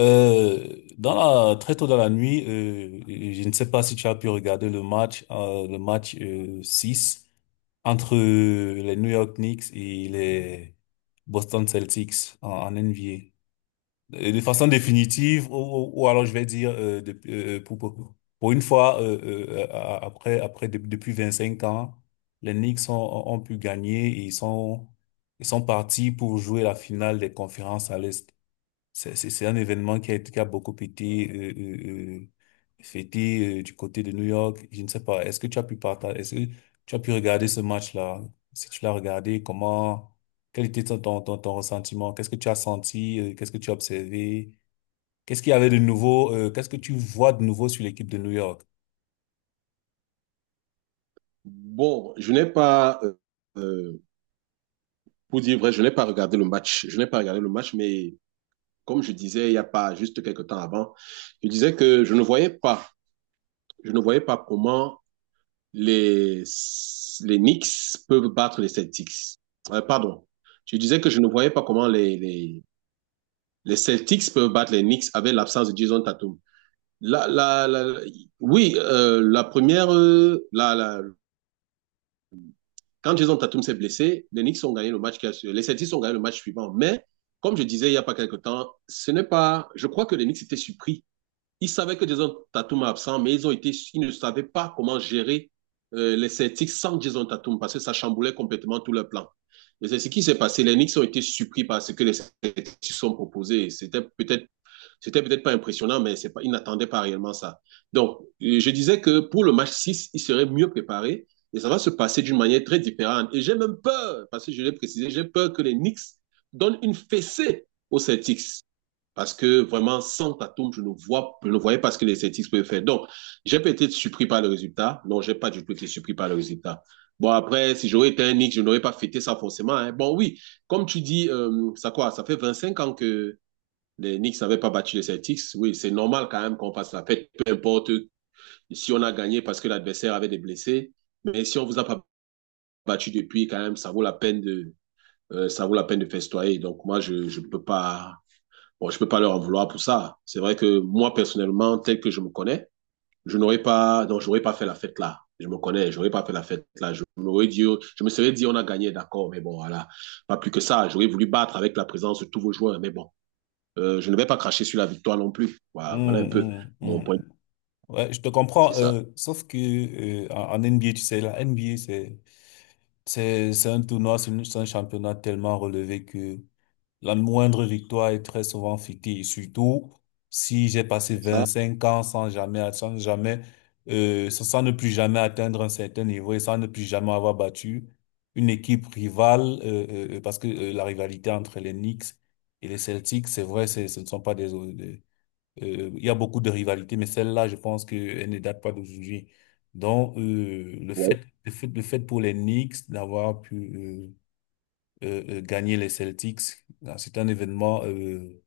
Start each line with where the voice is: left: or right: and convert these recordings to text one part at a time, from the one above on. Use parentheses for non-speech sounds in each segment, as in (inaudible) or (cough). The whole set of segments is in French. left: Euh, dans très tôt dans la nuit, je ne sais pas si tu as pu regarder le match 6 entre les New York Knicks et les Boston Celtics en NBA. De façon définitive, ou alors je vais dire pour une fois, depuis 25 ans, les Knicks ont pu gagner et ils sont partis pour jouer la finale des conférences à l'Est. C'est un événement qui a beaucoup été fêté du côté de New York. Je ne sais pas. Est-ce que tu as pu regarder ce match-là? Si tu l'as regardé, quel était ton ressentiment? Qu'est-ce que tu as senti? Qu'est-ce que tu as observé? Qu'est-ce qu'il y avait de nouveau? Qu'est-ce que tu vois de nouveau sur l'équipe de New York?
right: Bon, je n'ai pas, euh, pour dire vrai, je n'ai pas regardé le match. Je n'ai pas regardé le match, mais comme je disais il n'y a pas juste quelques temps avant, je disais que je ne voyais pas, je ne voyais pas comment les, les Knicks peuvent battre les Celtics. Pardon, je disais que je ne voyais pas comment les Celtics peuvent battre les Knicks avec l'absence de Jason Tatum. La, la, la, oui, la première, quand Jason Tatum s'est blessé, les Knicks ont gagné le match, les Celtics ont gagné le match suivant. Mais comme je disais il n'y a pas quelque temps, ce n'est pas. Je crois que les Knicks étaient surpris. Ils savaient que Jason Tatum est absent, mais ils ont été, ils ne savaient pas comment gérer les Celtics sans Jason Tatum parce que ça chamboulait complètement tout leur plan. Et c'est ce qui s'est passé. Les Knicks ont été surpris par ce que les Celtics ont proposé. C'était peut-être pas impressionnant, mais c'est pas, il n'attendait pas réellement ça. Donc, je disais que pour le match 6 il serait mieux préparé et ça va se passer d'une manière très différente. Et j'ai même peur, parce que je l'ai précisé, j'ai peur que les Knicks donnent une fessée aux Celtics. Parce que vraiment, sans Tatum, je ne vois, je ne voyais pas ce que les Celtics pouvaient faire. Donc, j'ai peut-être été surpris par le résultat. Non, j'ai pas du tout été surpris par le résultat. Bon, après, si j'aurais été un Knicks, je n'aurais pas fêté ça forcément. Hein. Bon, oui, comme tu dis, ça quoi, ça fait 25 ans que les Knicks n'avaient pas battu les Celtics. Oui, c'est normal quand même qu'on fasse la fête, peu importe si on a gagné parce que l'adversaire avait des blessés. Mais si on ne vous a pas battu depuis, quand même, ça vaut la peine de, ça vaut la peine de festoyer. Donc moi, je ne peux pas, bon, je ne peux pas leur en vouloir pour ça. C'est vrai que moi personnellement, tel que je me connais, je n'aurais pas, donc j'aurais pas fait la fête là. Je me connais, j'aurais pas fait la fête là. Je me serais dit, on a gagné, d'accord, mais bon, voilà, pas plus que ça. J'aurais voulu battre avec la présence de tous vos joueurs, mais bon, je ne vais pas cracher sur la victoire non plus. Voilà, voilà
left: Hum,
right: un peu
left: hum,
right: mon point.
left: hum. Ouais, je te
right: C'est
left: comprends.
right: ça.
left: Sauf que en NBA, tu sais, la NBA, c'est un tournoi, c'est un championnat tellement relevé que la moindre victoire est très souvent fictive, surtout si j'ai passé
right: Ah,
left: 25 ans sans ne plus jamais atteindre un certain niveau et sans ne plus jamais avoir battu une équipe rivale, parce que la rivalité entre les Knicks et les Celtics, c'est vrai, ce ne sont pas des, des- il y a beaucoup de rivalités, mais celle-là, je pense qu'elle ne date pas d'aujourd'hui. Donc,
right: ouais,
left: le fait pour les Knicks d'avoir pu, gagner les Celtics. Ah, c'est un événement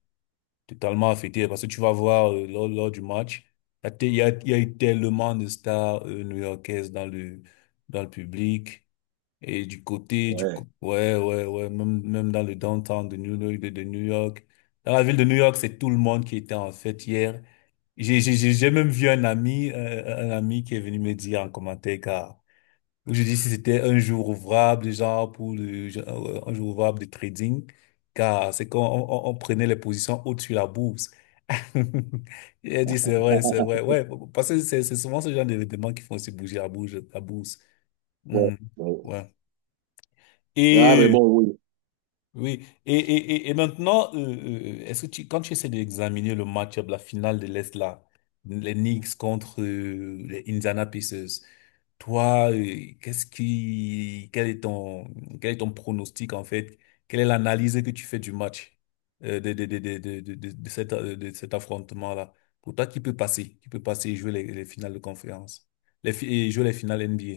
left: totalement affecté parce que tu vas voir lors du match, il y a, te- il y a eu tellement de stars new-yorkaises dans le public. Et du côté, du
right: ouais,
left: co- Ouais, ouais, ouais. Même, même dans le downtown de New York, de New York. Dans la ville de New York, c'est tout le monde qui était en fête hier. J'ai même vu un ami, qui est venu me dire en commentaire, car je dis si c'était un jour ouvrable, genre, un jour ouvrable de trading, car c'est quand on prenait les positions au-dessus de la bourse. (laughs) Il a dit c'est vrai, c'est vrai. Ouais, parce que c'est souvent ce genre d'événements qui font aussi bouger la bourse. La bourse.
right: ouais,
left: Mhm.
right: ouais.
left: Ouais.
right: Ah, mais
left: Et
right: bon, oui.
left: oui, et maintenant, quand tu essaies d'examiner le match-up, la finale de l'Est, là, les Knicks contre les Indiana Pacers, toi, quel est ton pronostic en fait? Quelle est l'analyse que tu fais du match de cet affrontement-là? Pour toi, qui peut passer? Qui peut passer et jouer les finales de conférence? Et jouer les finales NBA?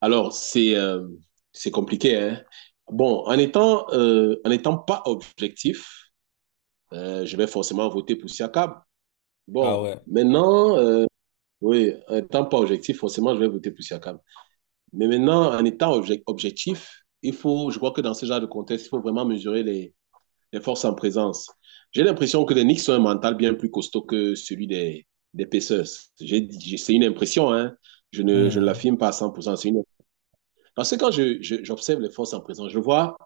right: Alors, c'est compliqué. Hein? Bon, en étant pas objectif, je vais forcément voter pour Siakam. Bon,
left: Ah,
right: maintenant, oui, en étant pas objectif, forcément, je vais voter pour Siakam. Mais maintenant, en étant objectif, il faut, je crois que dans ce genre de contexte, il faut vraiment mesurer les forces en présence. J'ai l'impression que les Knicks ont un mental bien plus costaud que celui des Pacers. C'est une impression, hein. Je ne
left: ouais.
right: l'affirme pas à 100%. C'est une... Parce que j'observe les forces en présence, je vois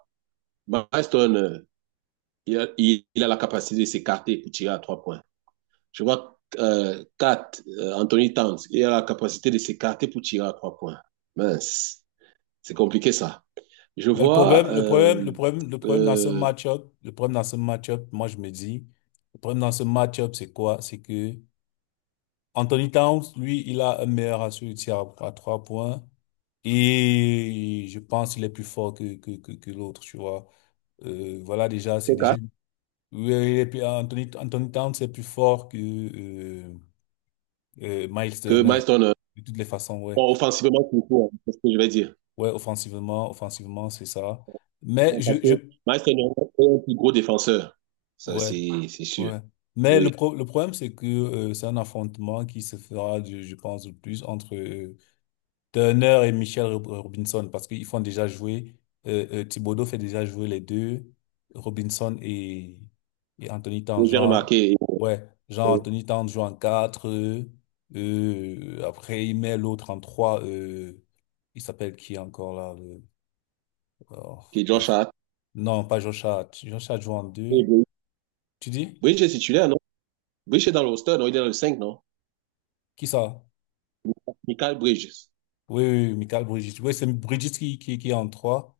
right: Marston, il a la capacité de s'écarter pour tirer à 3 points. Je vois Kat, Anthony Towns, il a la capacité de s'écarter pour tirer à trois points. Mince, c'est compliqué ça. Je
left: Mais
right: vois
left: le problème dans ce
right: euh,
left: match-up, moi je me dis, le problème dans ce match-up, c'est quoi? C'est que Anthony Towns, lui, il a un meilleur ratio de tir à trois points et je pense qu'il est plus fort que l'autre, tu vois. Voilà, déjà, c'est déjà. Oui, et puis Anthony Towns, c'est plus fort que Miles
right: que
left: Turner,
right: Marston, euh.
left: de toutes les façons, ouais.
right: Bon, offensivement, c'est tout, hein, c'est ce que je vais dire.
left: Ouais, offensivement, c'est ça. Mais
right: Bon,
left: je,
right: parce que
left: je,
right: Maestro Niang est un plus gros défenseur. Ça,
left: ouais.
right: c'est sûr.
left: Ouais. Mais
right: Oui.
left: le problème, c'est que c'est un affrontement qui se fera, je pense, le plus entre Turner et Michel Robinson, parce qu'ils font déjà jouer, Thibodeau fait déjà jouer les deux, Robinson et Anthony Tan.
right: Oui, j'ai remarqué
left: Ouais, Jean
right: euh,
left: Anthony Tan joue en 4 après il met l'autre en 3 il s'appelle qui encore là oh,
right: que Josh
left: bref.
right: Hart.
left: Non, pas Josh Hart. Josh Hart joue en
right: Et
left: deux.
right: Bridge.
left: Tu dis?
right: Bridge est titulaire, non? Bridge est dans le roster, non? Il est dans le 5, non?
left: Qui ça?
right: Michael Bridges.
left: Oui, oui, oui, Michael Brigitte. Oui, c'est Brigitte qui est en trois.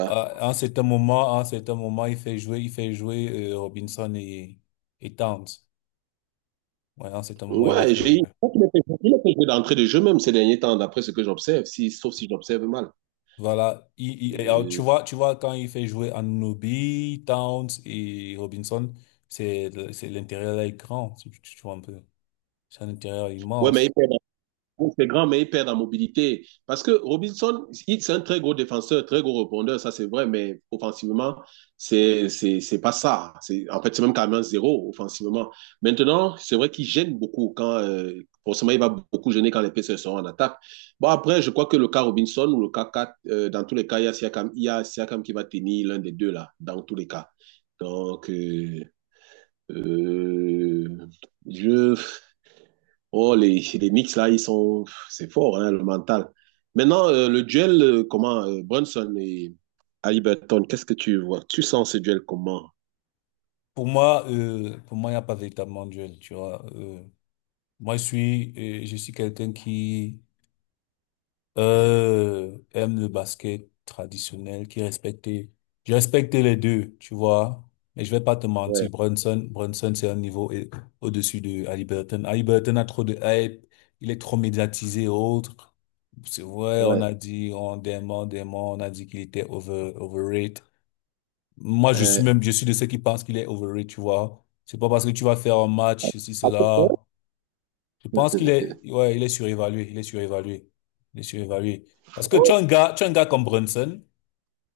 left: À un certain moment, il fait jouer, Robinson et Towns. Ouais, à un certain moment, il les
right: Ouais,
left: fait
right: je
left: jouer.
right: crois qu'il a fait il a fait jouer d'entrée de jeu même ces derniers temps, d'après ce que j'observe, si, sauf si j'observe mal.
left: Voilà. Et alors, tu
right: Euh,
left: vois, quand il fait jouer Anunoby, Towns et Robinson, c'est l'intérieur là est grand. Tu vois un peu. C'est un intérieur
right: ouais, mais
left: immense.
right: donc, c'est grand, mais il perd en mobilité. Parce que Robinson, c'est un très gros défenseur, très gros rebondeur, ça c'est vrai, mais offensivement, c'est pas ça. C'est, en fait, c'est même carrément zéro offensivement. Maintenant, c'est vrai qu'il gêne beaucoup quand, forcément, il va beaucoup gêner quand les PCS seront en attaque. Bon, après, je crois que le cas Robinson ou le cas 4, dans tous les cas, il y a Siakam, il y a Siakam qui va tenir l'un des deux là, dans tous les cas. Donc, euh, je. Oh, les Knicks, là, ils sont. C'est fort, hein, le mental. Maintenant, le duel, comment Brunson et Haliburton, qu'est-ce que tu vois? Tu sens ce duel comment?
left: Pour moi, il n'y a pas véritablement de duel, tu vois. Moi, je suis, quelqu'un qui, aime le basket traditionnel, qui respectait. Je respectais les deux, tu vois. Mais je vais pas te mentir,
right: Ouais,
left: Brunson, c'est un niveau au-dessus de Ali Burton. Ali Burton a trop de hype, il est trop médiatisé et autres. C'est vrai, on
right: ouais.
left: a dit, dément, on a dit qu'il était overrated. Moi,
right: Euh,
left: je suis de ceux qui pensent qu'il est overrated, tu vois. C'est pas parce que tu vas faire un match, ceci,
right: à ce point,
left: cela. Je pense qu'il est, ouais, il est surévalué, il est surévalué, il est surévalué. Parce que
right: ouais,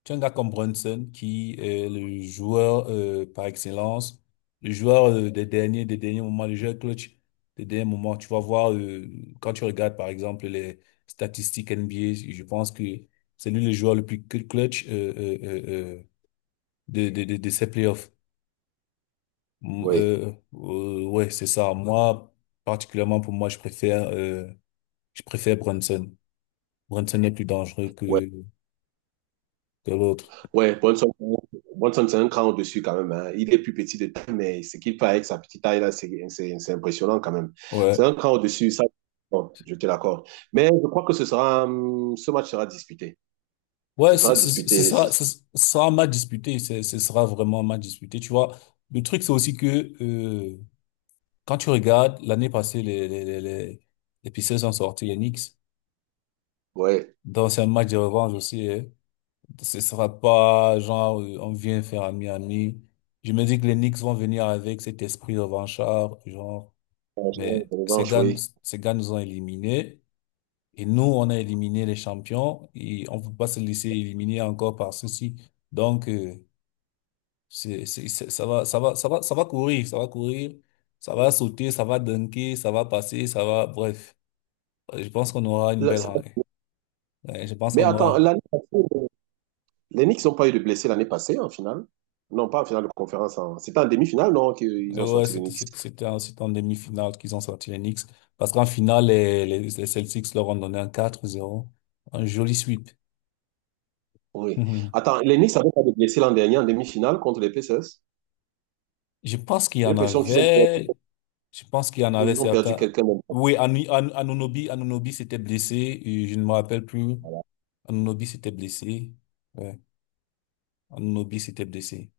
left: tu as un gars comme Brunson qui est le joueur par excellence, le joueur des derniers moments, le joueur clutch des derniers moments. Tu vas voir quand tu regardes par exemple les statistiques NBA, je pense que c'est lui le joueur le plus clutch euh, de ces playoffs. Ouais, c'est ça. Moi, particulièrement pour moi, je préfère Brunson. Brunson est plus dangereux
right: ouais,
left: que l'autre.
right: ouais. Brunson, Brunson, c'est un cran au-dessus quand même. Hein. Il est plus petit de taille, mais ce qu'il fait avec sa petite taille là, c'est impressionnant quand même. C'est
left: Ouais.
right: un cran au-dessus, ça, bon, je te l'accorde. Mais je crois que ce sera, ce match sera disputé.
left: Ouais,
right: Ce
left: ce
right: sera
left: ce- ce
right: disputé. Ce-
left: sera, ce ce sera un match disputé. Ce sera vraiment un match disputé. Tu vois, le truc, c'est aussi que euh, quand tu regardes, l'année passée, les Pacers ont sorti les Knicks.
right: ouais,
left: Donc, c'est un match de revanche aussi, hein. Ce sera pas genre, on vient faire à Miami. Je me dis que les Knicks vont venir avec cet esprit revanchard, genre, mais
right: revanche, oui.
left: ces gars nous ont éliminés. Et nous, on a éliminé les champions et on ne peut pas se laisser éliminer encore par ceci. Donc, ça va, ça va courir, ça va sauter, ça va dunker, ça va passer, ça va, bref. Je pense qu'on aura une
right: Là,
left: belle
right: ça-
left: rangée. Ouais, je pense
right: mais
left: qu'on
right: attends,
left: aura.
right: l'année passée, les Knicks n'ont pas eu de blessés l'année passée en finale. Non, pas en finale de conférence. En- c'était en demi-finale, non, qu'ils ont
left: Ouais,
right: sorti les Knicks.
left: c'était en demi-finale qu'ils ont sorti les Knicks. Parce qu'en finale, les Celtics leur ont donné un 4-0. Un joli sweep.
right: Oui.
left: (laughs)
right: Attends, les Knicks n'avaient pas de blessés l'an dernier en demi-finale contre les Pacers.
left: Je pense qu'il y
right: J'ai
left: en
right: l'impression qu'ils ont perdu,
left: avait. Je pense qu'il y en avait
right: ils ont perdu
left: certains.
right: quelqu'un.
left: Oui, Anunobi, s'était blessé. Et je ne me rappelle plus. Anunobi s'était blessé. Ouais. Anunobi s'était blessé.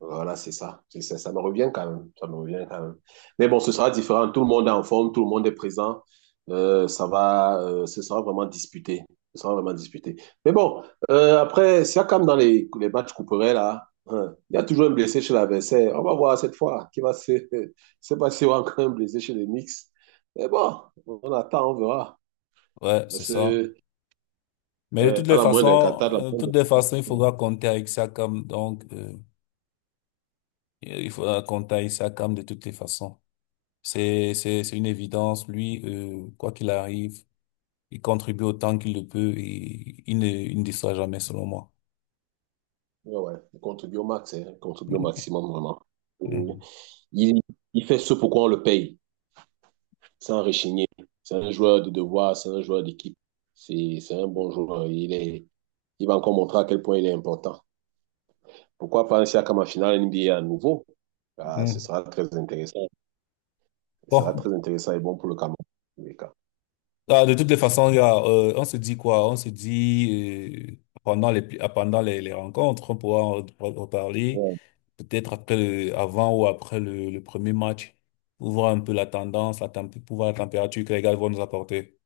right: Voilà, c'est ça. C'est ça. Ça me revient quand même. Ça me revient quand même. Mais bon, ce sera différent. Tout le monde est en forme, tout le monde est présent. Ce sera vraiment disputé. Ce sera vraiment disputé. Mais bon, après, si comme dans les matchs couperets, là, hein, il y a toujours un blessé chez l'adversaire. On va voir cette fois qui va se. (laughs) C'est pas si on a encore un blessé chez les Knicks. Mais bon, on attend, on verra.
left: Ouais, c'est
right: Parce
left: ça.
right: que,
left: Mais de toutes
right: ouais, à
left: les
right: la moindre d'un
left: façons,
right: catat, la moindre,
left: il faudra compter avec Sakam. Donc, il faudra compter avec Sakam de toutes les façons. C'est une évidence. Lui, quoi qu'il arrive, il contribue autant qu'il le peut et il ne déçoit jamais, selon moi.
right: ouais, contribue au max, hein, contribue au maximum, vraiment. Et
left: Mhm.
right: Il, il fait ce pourquoi on le paye. C'est un rechigné. C'est un joueur de devoir, c'est un joueur d'équipe. C'est un bon joueur. Il va encore montrer à quel point il est important. Pourquoi pas un Siakam en finale NBA à nouveau? Ah, ce
left: Mhm.
right: sera très intéressant. Ce sera
left: Bon.
right: très intéressant et bon pour le Cameroun.
left: Ah, de toutes les façons, gars, on se dit quoi? On se dit pendant les rencontres, on pourra en reparler
right: Ouais.
left: peut-être avant ou après le premier match pour voir un peu la tendance, pour voir la température que les gars vont nous apporter.